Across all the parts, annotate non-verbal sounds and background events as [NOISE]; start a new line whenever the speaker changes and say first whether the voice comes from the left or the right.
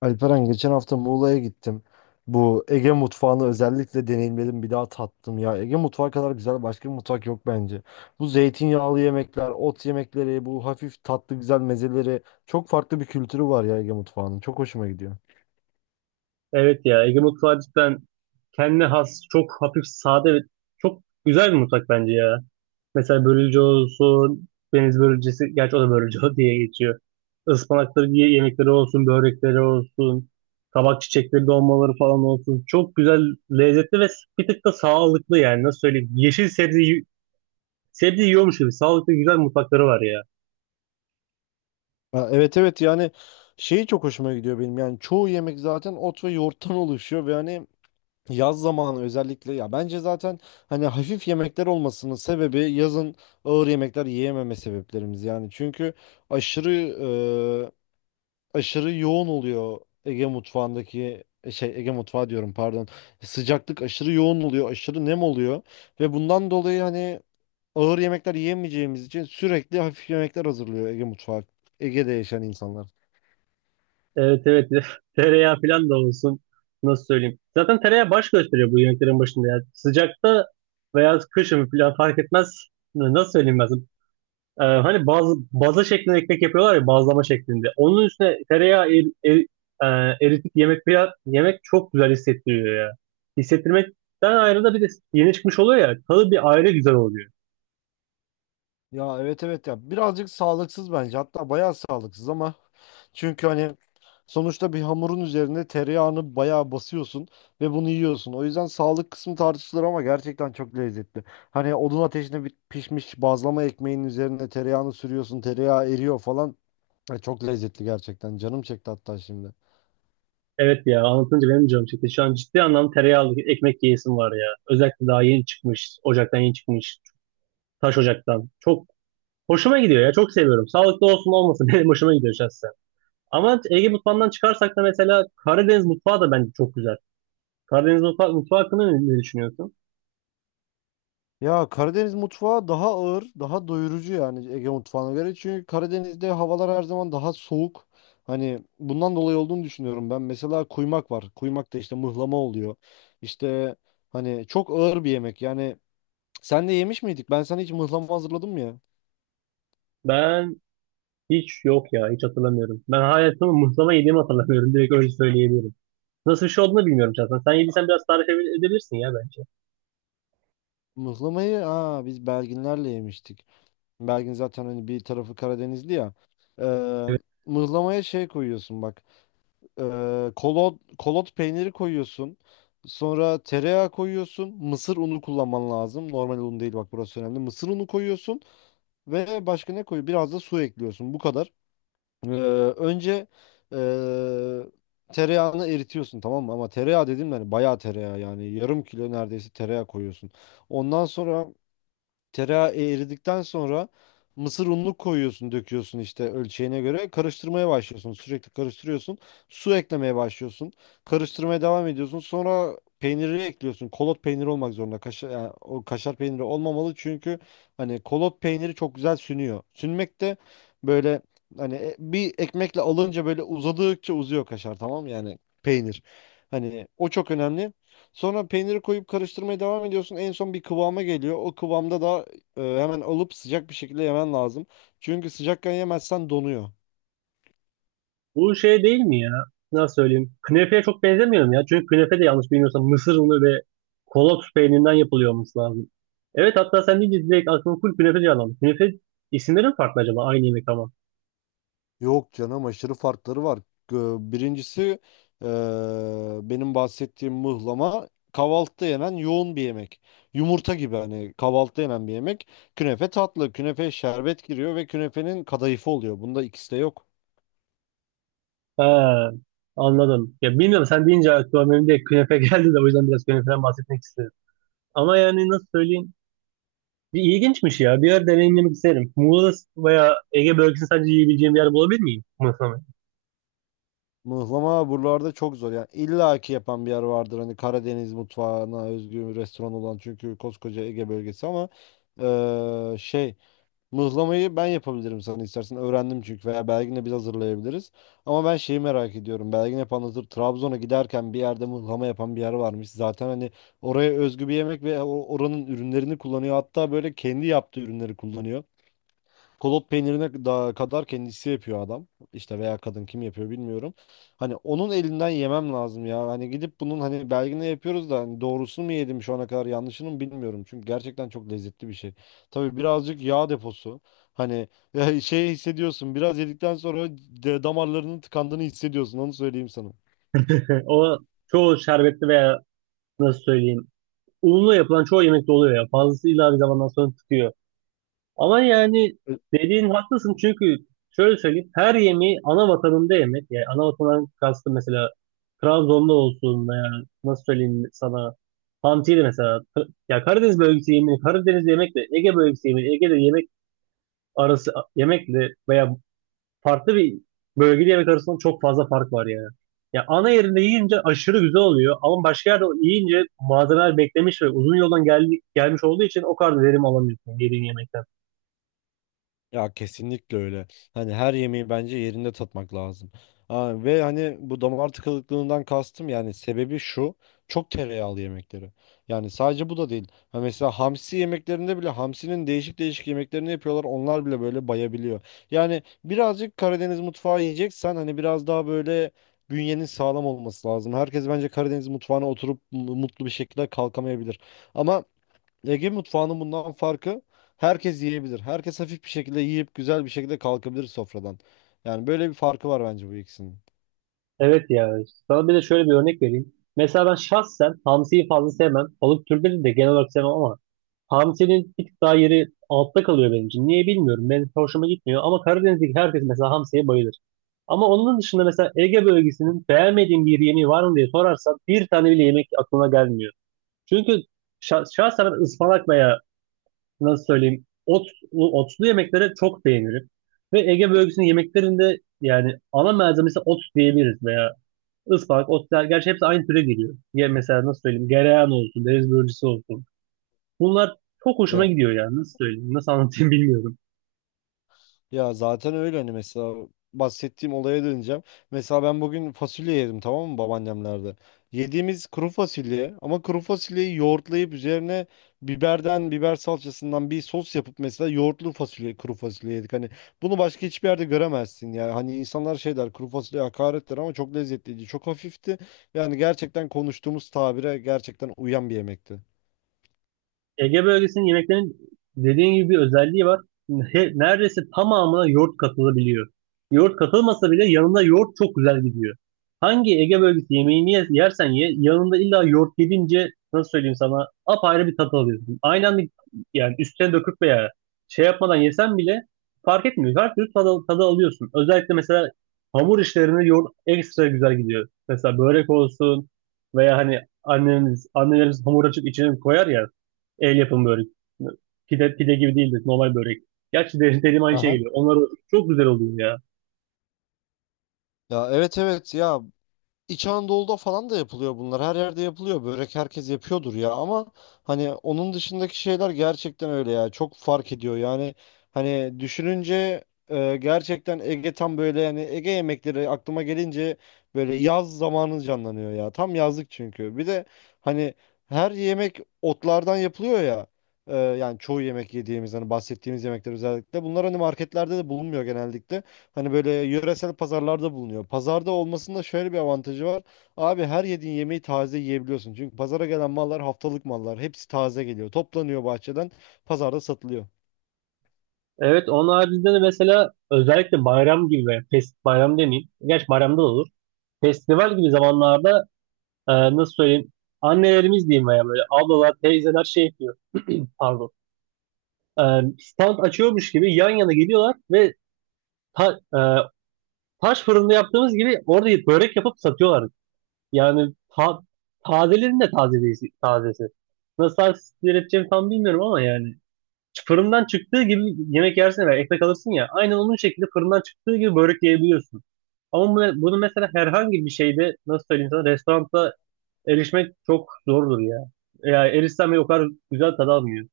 left: Alperen geçen hafta Muğla'ya gittim. Bu Ege mutfağını özellikle deneyimledim, bir daha tattım ya. Ege mutfağı kadar güzel başka bir mutfak yok bence. Bu zeytinyağlı yemekler, ot yemekleri, bu hafif tatlı güzel mezeleri çok farklı bir kültürü var ya Ege mutfağının. Çok hoşuma gidiyor.
right: Evet ya Ege mutfağı cidden kendine has çok hafif sade ve çok güzel bir mutfak bence ya. Mesela börülce olsun, deniz börülcesi, gerçi o da börülce [LAUGHS] diye geçiyor. Ispanakları diye yemekleri olsun, börekleri olsun, kabak çiçekleri dolmaları falan olsun. Çok güzel, lezzetli ve bir tık da sağlıklı yani nasıl söyleyeyim. Yeşil sebze, sebze yiyormuş gibi sağlıklı güzel mutfakları var ya.
left: Ha, evet, evet, yani şeyi çok hoşuma gidiyor benim. Yani çoğu yemek zaten ot ve yoğurttan [LAUGHS] oluşuyor ve hani yaz zamanı özellikle ya bence zaten hani hafif yemekler olmasının sebebi yazın ağır yemekler yiyememe sebeplerimiz yani. Çünkü aşırı aşırı yoğun oluyor Ege mutfağındaki şey, Ege mutfağı diyorum pardon. Sıcaklık aşırı yoğun oluyor, aşırı nem oluyor ve bundan dolayı hani ağır yemekler yiyemeyeceğimiz için sürekli hafif yemekler hazırlıyor Ege mutfağı. Ege'de yaşayan insanlar.
right: Evet, evet, [LAUGHS] tereyağı falan da olsun nasıl söyleyeyim. Zaten tereyağı baş gösteriyor bu yemeklerin başında ya. Sıcakta veya kışın falan fark etmez. Nasıl söyleyeyim ben sana? Hani bazı baza şeklinde ekmek yapıyorlar ya bazlama şeklinde. Onun üstüne tereyağı eritip yemek falan, yemek çok güzel hissettiriyor ya. Hissettirmekten ayrı da bir de yeni çıkmış oluyor ya, tadı bir ayrı güzel oluyor.
left: Ya evet evet ya birazcık sağlıksız bence hatta bayağı sağlıksız ama çünkü hani sonuçta bir hamurun üzerinde tereyağını bayağı basıyorsun ve bunu yiyorsun. O yüzden sağlık kısmı tartışılır ama gerçekten çok lezzetli. Hani odun ateşinde bir pişmiş bazlama ekmeğin üzerine tereyağını sürüyorsun, tereyağı eriyor falan. Ya çok lezzetli gerçekten, canım çekti hatta şimdi.
right: Evet ya anlatınca benim de canım çekti. Şu an ciddi anlamda tereyağlı ekmek yiyesim var ya. Özellikle daha yeni çıkmış. Ocaktan yeni çıkmış. Taş ocaktan. Çok hoşuma gidiyor ya. Çok seviyorum. Sağlıklı olsun olmasın [LAUGHS] benim hoşuma gidiyor şahsen. Ama Ege mutfağından çıkarsak da mesela Karadeniz mutfağı da bence çok güzel. Karadeniz mutfağı hakkında ne düşünüyorsun?
left: Ya Karadeniz mutfağı daha ağır, daha doyurucu yani Ege mutfağına göre. Çünkü Karadeniz'de havalar her zaman daha soğuk. Hani bundan dolayı olduğunu düşünüyorum ben. Mesela kuymak var. Kuymak da işte mıhlama oluyor. İşte hani çok ağır bir yemek. Yani sen de yemiş miydik? Ben sana hiç mıhlama hazırladım ya.
right: Ben hiç yok ya. Hiç hatırlamıyorum. Ben hayatımı muhlama yediğimi hatırlamıyorum. Direkt öyle söyleyebilirim. Nasıl bir şey olduğunu bilmiyorum şahsen. Sen yediysen biraz tarif edebilirsin ya bence.
left: Mıhlamayı biz Belginlerle yemiştik. Belgin zaten hani bir tarafı Karadenizli ya. Ee, mıhlamaya şey koyuyorsun bak. Kolot peyniri koyuyorsun. Sonra tereyağı koyuyorsun. Mısır unu kullanman lazım. Normal un değil, bak burası önemli. Mısır unu koyuyorsun ve başka ne koyuyorsun? Biraz da su ekliyorsun. Bu kadar. Ee, önce ee, tereyağını eritiyorsun, tamam mı? Ama tereyağı dedim yani bayağı tereyağı, yani yarım kilo neredeyse tereyağı koyuyorsun. Ondan sonra Tereyağı eridikten sonra mısır ununu koyuyorsun, döküyorsun işte ölçeğine göre. Karıştırmaya başlıyorsun. Sürekli karıştırıyorsun. Su eklemeye başlıyorsun. Karıştırmaya devam ediyorsun. Sonra peyniri ekliyorsun. Kolot peyniri olmak zorunda. Kaşar, yani o kaşar peyniri olmamalı çünkü hani kolot peyniri çok güzel sünüyor. Sünmek de böyle hani bir ekmekle alınca böyle uzadıkça uzuyor kaşar, tamam mı? Yani peynir. Hani o çok önemli. Sonra peyniri koyup karıştırmaya devam ediyorsun. En son bir kıvama geliyor. O kıvamda da hemen alıp sıcak bir şekilde yemen lazım. Çünkü sıcakken yemezsen donuyor.
right: Bu şey değil mi ya? Nasıl söyleyeyim? Künefeye çok benzemiyor mu ya? Çünkü künefe de yanlış bilmiyorsam mısır unu ve kolot peynirinden yapılıyor olması lazım. Evet, hatta sen deyince direkt aklıma full künefe canlandı. Künefe isimleri mi farklı acaba? Aynı yemek ama.
left: Yok canım, aşırı farkları var. Birincisi e, benim bahsettiğim mıhlama kahvaltıda yenen yoğun bir yemek. Yumurta gibi, hani kahvaltıda yenen bir yemek. Künefe tatlı, künefeye şerbet giriyor ve künefenin kadayıfı oluyor. Bunda ikisi de yok.
right: Ha, anladım. Ya bilmiyorum sen deyince aklıma benim de künefe [LAUGHS] geldi de o yüzden biraz künefeden bahsetmek istedim. Ama yani nasıl söyleyeyim? Bir ilginçmiş ya. Bir yer deneyimlemek isterim. Muğla veya Ege bölgesini sadece yiyebileceğim bir yer bulabilir miyim? Mısır mı?
left: Mıhlama buralarda çok zor. Yani illa ki yapan bir yer vardır. Hani Karadeniz mutfağına özgü bir restoran olan, çünkü koskoca Ege bölgesi ama şey, mıhlamayı ben yapabilirim sana istersen. Öğrendim çünkü, veya Belgin'le biz hazırlayabiliriz. Ama ben şeyi merak ediyorum. Belgin hep anlatır. Trabzon'a giderken bir yerde mıhlama yapan bir yer varmış. Zaten hani oraya özgü bir yemek ve oranın ürünlerini kullanıyor. Hatta böyle kendi yaptığı ürünleri kullanıyor. Kolot peynirine da kadar kendisi yapıyor adam. İşte veya kadın, kim yapıyor bilmiyorum. Hani onun elinden yemem lazım ya. Hani gidip bunun hani belgini yapıyoruz da hani doğrusunu mu yedim şu ana kadar yanlışını mı, bilmiyorum. Çünkü gerçekten çok lezzetli bir şey. Tabii birazcık yağ deposu. Hani [LAUGHS] şey hissediyorsun. Biraz yedikten sonra damarlarının tıkandığını hissediyorsun. Onu söyleyeyim sana.
right: [LAUGHS] O çoğu şerbetli veya nasıl söyleyeyim unla yapılan çoğu yemekte oluyor ya. Fazlasıyla bir zamandan sonra tutuyor. Ama yani dediğin haklısın çünkü şöyle söyleyeyim her yemeği ana vatanında yemek. Yani ana vatanından kastım mesela Trabzon'da olsun veya nasıl söyleyeyim sana Hamsi'de mesela ya Karadeniz bölgesi yemeği Karadeniz yemekle Ege bölgesi yemeği Ege'de yemek arası yemekle veya farklı bir bölgeli yemek arasında çok fazla fark var yani. Ya ana yerinde yiyince aşırı güzel oluyor ama başka yerde yiyince malzemeler beklemiş ve uzun yoldan geldi, gelmiş olduğu için o kadar verim alamıyorsun yediğin yemekten.
left: Ya kesinlikle öyle. Hani her yemeği bence yerinde tatmak lazım. Ha, ve hani bu damar tıkanıklığından kastım, yani sebebi şu. Çok tereyağlı yemekleri. Yani sadece bu da değil. Ha mesela hamsi yemeklerinde bile hamsinin değişik değişik yemeklerini yapıyorlar. Onlar bile böyle bayabiliyor. Yani birazcık Karadeniz mutfağı yiyeceksen hani biraz daha böyle bünyenin sağlam olması lazım. Herkes bence Karadeniz mutfağına oturup mutlu bir şekilde kalkamayabilir. Ama Ege mutfağının bundan farkı, herkes yiyebilir. Herkes hafif bir şekilde yiyip güzel bir şekilde kalkabilir sofradan. Yani böyle bir farkı var bence bu ikisinin.
right: Evet ya. Sana bir de şöyle bir örnek vereyim. Mesela ben şahsen hamsiyi fazla sevmem. Balık türleri de genel olarak sevmem ama Hamsi'nin bir tık daha yeri altta kalıyor benim için. Niye bilmiyorum. Benim hoşuma gitmiyor. Ama Karadeniz'deki herkes mesela hamsiye bayılır. Ama onun dışında mesela Ege bölgesinin beğenmediğim bir yemeği var mı diye sorarsan bir tane bile yemek aklına gelmiyor. Çünkü şahsen ben ıspanak veya nasıl söyleyeyim otlu yemekleri çok beğenirim. Ve Ege bölgesinin yemeklerinde yani ana malzemesi ot diyebiliriz veya ıspanak, otlar. Gerçi hepsi aynı türe giriyor. Ya mesela nasıl söyleyeyim gereyan olsun, deniz börülcesi olsun. Bunlar çok hoşuma gidiyor yani. Nasıl söyleyeyim, nasıl anlatayım bilmiyorum.
left: Ya zaten öyle, hani mesela bahsettiğim olaya döneceğim. Mesela ben bugün fasulye yedim, tamam mı, babaannemlerde. Yediğimiz kuru fasulye ama kuru fasulyeyi yoğurtlayıp üzerine biberden, biber salçasından bir sos yapıp mesela yoğurtlu fasulye, kuru fasulye yedik. Hani bunu başka hiçbir yerde göremezsin ya. Hani insanlar şey der, kuru fasulye hakarettir, ama çok lezzetliydi, çok hafifti. Yani gerçekten konuştuğumuz tabire gerçekten uyan bir yemekti.
right: Ege bölgesinin yemeklerinin dediğin gibi bir özelliği var. Neredeyse tamamına yoğurt katılabiliyor. Yoğurt katılmasa bile yanında yoğurt çok güzel gidiyor. Hangi Ege bölgesi yemeğini yersen ye, yanında illa yoğurt yedince nasıl söyleyeyim sana apayrı bir tat alıyorsun. Aynı anda yani üstüne döküp veya şey yapmadan yesen bile fark etmiyor. Her türlü tadı alıyorsun. Özellikle mesela hamur işlerinde yoğurt ekstra güzel gidiyor. Mesela börek olsun veya hani annemiz, annelerimiz hamur açıp içine koyar ya, el yapımı börek. Pide, pide gibi değildir. Normal börek. Gerçi de, dediğim aynı şey
left: Aha.
right: geliyor. Onlar çok güzel oluyor ya.
left: Ya evet evet ya, İç Anadolu'da falan da yapılıyor bunlar. Her yerde yapılıyor. Börek herkes yapıyordur ya, ama hani onun dışındaki şeyler gerçekten öyle ya. Çok fark ediyor. Yani hani düşününce gerçekten Ege tam böyle, yani Ege yemekleri aklıma gelince böyle yaz zamanı canlanıyor ya. Tam yazlık çünkü. Bir de hani her yemek otlardan yapılıyor ya. Yani çoğu yemek yediğimiz hani bahsettiğimiz yemekler özellikle. Bunlar hani marketlerde de bulunmuyor genellikle. Hani böyle yöresel pazarlarda bulunuyor. Pazarda olmasının da şöyle bir avantajı var. Abi her yediğin yemeği taze yiyebiliyorsun. Çünkü pazara gelen mallar haftalık mallar. Hepsi taze geliyor. Toplanıyor bahçeden. Pazarda satılıyor.
right: Evet onun haricinde de mesela özellikle bayram gibi veya bayram demeyeyim. Gerçi bayramda da olur. Festival gibi zamanlarda nasıl söyleyeyim annelerimiz diyeyim veya böyle ablalar, teyzeler şey yapıyor. [CLEARS THROAT] Pardon. E, Stand açıyormuş gibi yan yana geliyorlar ve ta- e, taş fırında yaptığımız gibi orada börek yapıp satıyorlar. Yani tazelerin de taze tazesi. Nasıl tarif edeceğimi tam bilmiyorum ama yani fırından çıktığı gibi yemek yersin ve ekmek alırsın ya aynen onun şekilde fırından çıktığı gibi börek yiyebiliyorsun. Ama bunu mesela herhangi bir şeyde nasıl söyleyeyim sana restoranda erişmek çok zordur ya. Yani erişsen bile o kadar güzel tadı almıyor.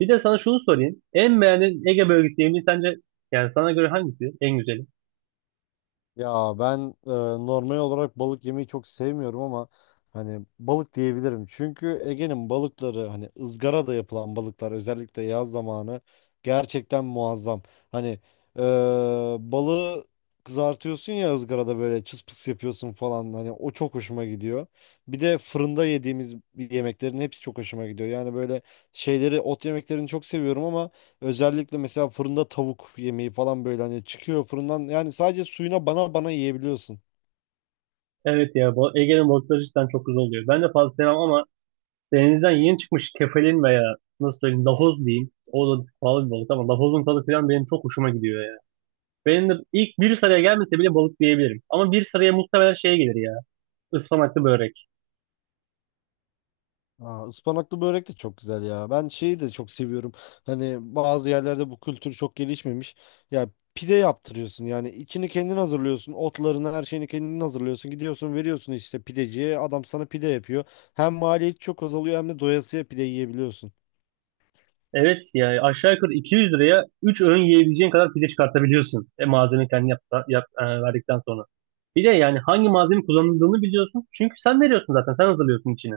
right: Bir de sana şunu sorayım. En beğendiğin Ege bölgesi yemeği sence yani sana göre hangisi en güzeli?
left: Ya ben e, normal olarak balık yemeyi çok sevmiyorum ama hani balık diyebilirim. Çünkü Ege'nin balıkları, hani ızgarada yapılan balıklar özellikle yaz zamanı, gerçekten muazzam. Hani e, balığı kızartıyorsun ya, ızgarada böyle çıs pıs yapıyorsun falan, hani o çok hoşuma gidiyor. Bir de fırında yediğimiz yemeklerin hepsi çok hoşuma gidiyor. Yani böyle şeyleri, ot yemeklerini çok seviyorum ama özellikle mesela fırında tavuk yemeği falan, böyle hani çıkıyor fırından, yani sadece suyuna bana bana yiyebiliyorsun.
right: Evet ya bu Ege'nin balıkları cidden çok güzel oluyor. Ben de fazla sevmem ama denizden yeni çıkmış kefalin veya nasıl söyleyeyim lahoz diyeyim. O da pahalı bir balık ama lahozun tadı falan benim çok hoşuma gidiyor ya. Benim de ilk bir sıraya gelmese bile balık diyebilirim. Ama bir sıraya muhtemelen şey gelir ya. Ispanaklı börek.
left: Aa, ıspanaklı börek de çok güzel ya. Ben şeyi de çok seviyorum. Hani bazı yerlerde bu kültür çok gelişmemiş. Ya pide yaptırıyorsun, yani içini kendin hazırlıyorsun. Otlarını, her şeyini kendin hazırlıyorsun. Gidiyorsun veriyorsun işte pideciye, adam sana pide yapıyor. Hem maliyet çok azalıyor hem de doyasıya pide yiyebiliyorsun.
right: Evet ya aşağı yukarı 200 liraya 3 öğün yiyebileceğin kadar pide çıkartabiliyorsun. Malzeme kendi yap, verdikten sonra. Bir de yani hangi malzeme kullanıldığını biliyorsun. Çünkü sen veriyorsun zaten. Sen hazırlıyorsun içini.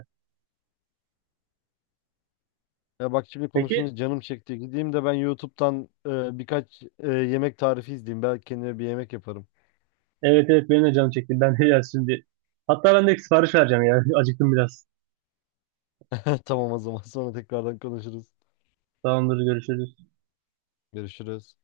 left: Ya bak, şimdi
right: Peki,
left: konuşunca canım çekti. Gideyim de ben YouTube'dan birkaç yemek tarifi izleyeyim. Belki kendime bir yemek yaparım.
right: evet, evet, benim de canım çekti. Ben de ya şimdi. Hatta ben de sipariş vereceğim ya. [LAUGHS] Acıktım biraz.
left: [LAUGHS] Tamam, o zaman sonra tekrardan konuşuruz.
right: Tamamdır görüşürüz.
left: Görüşürüz.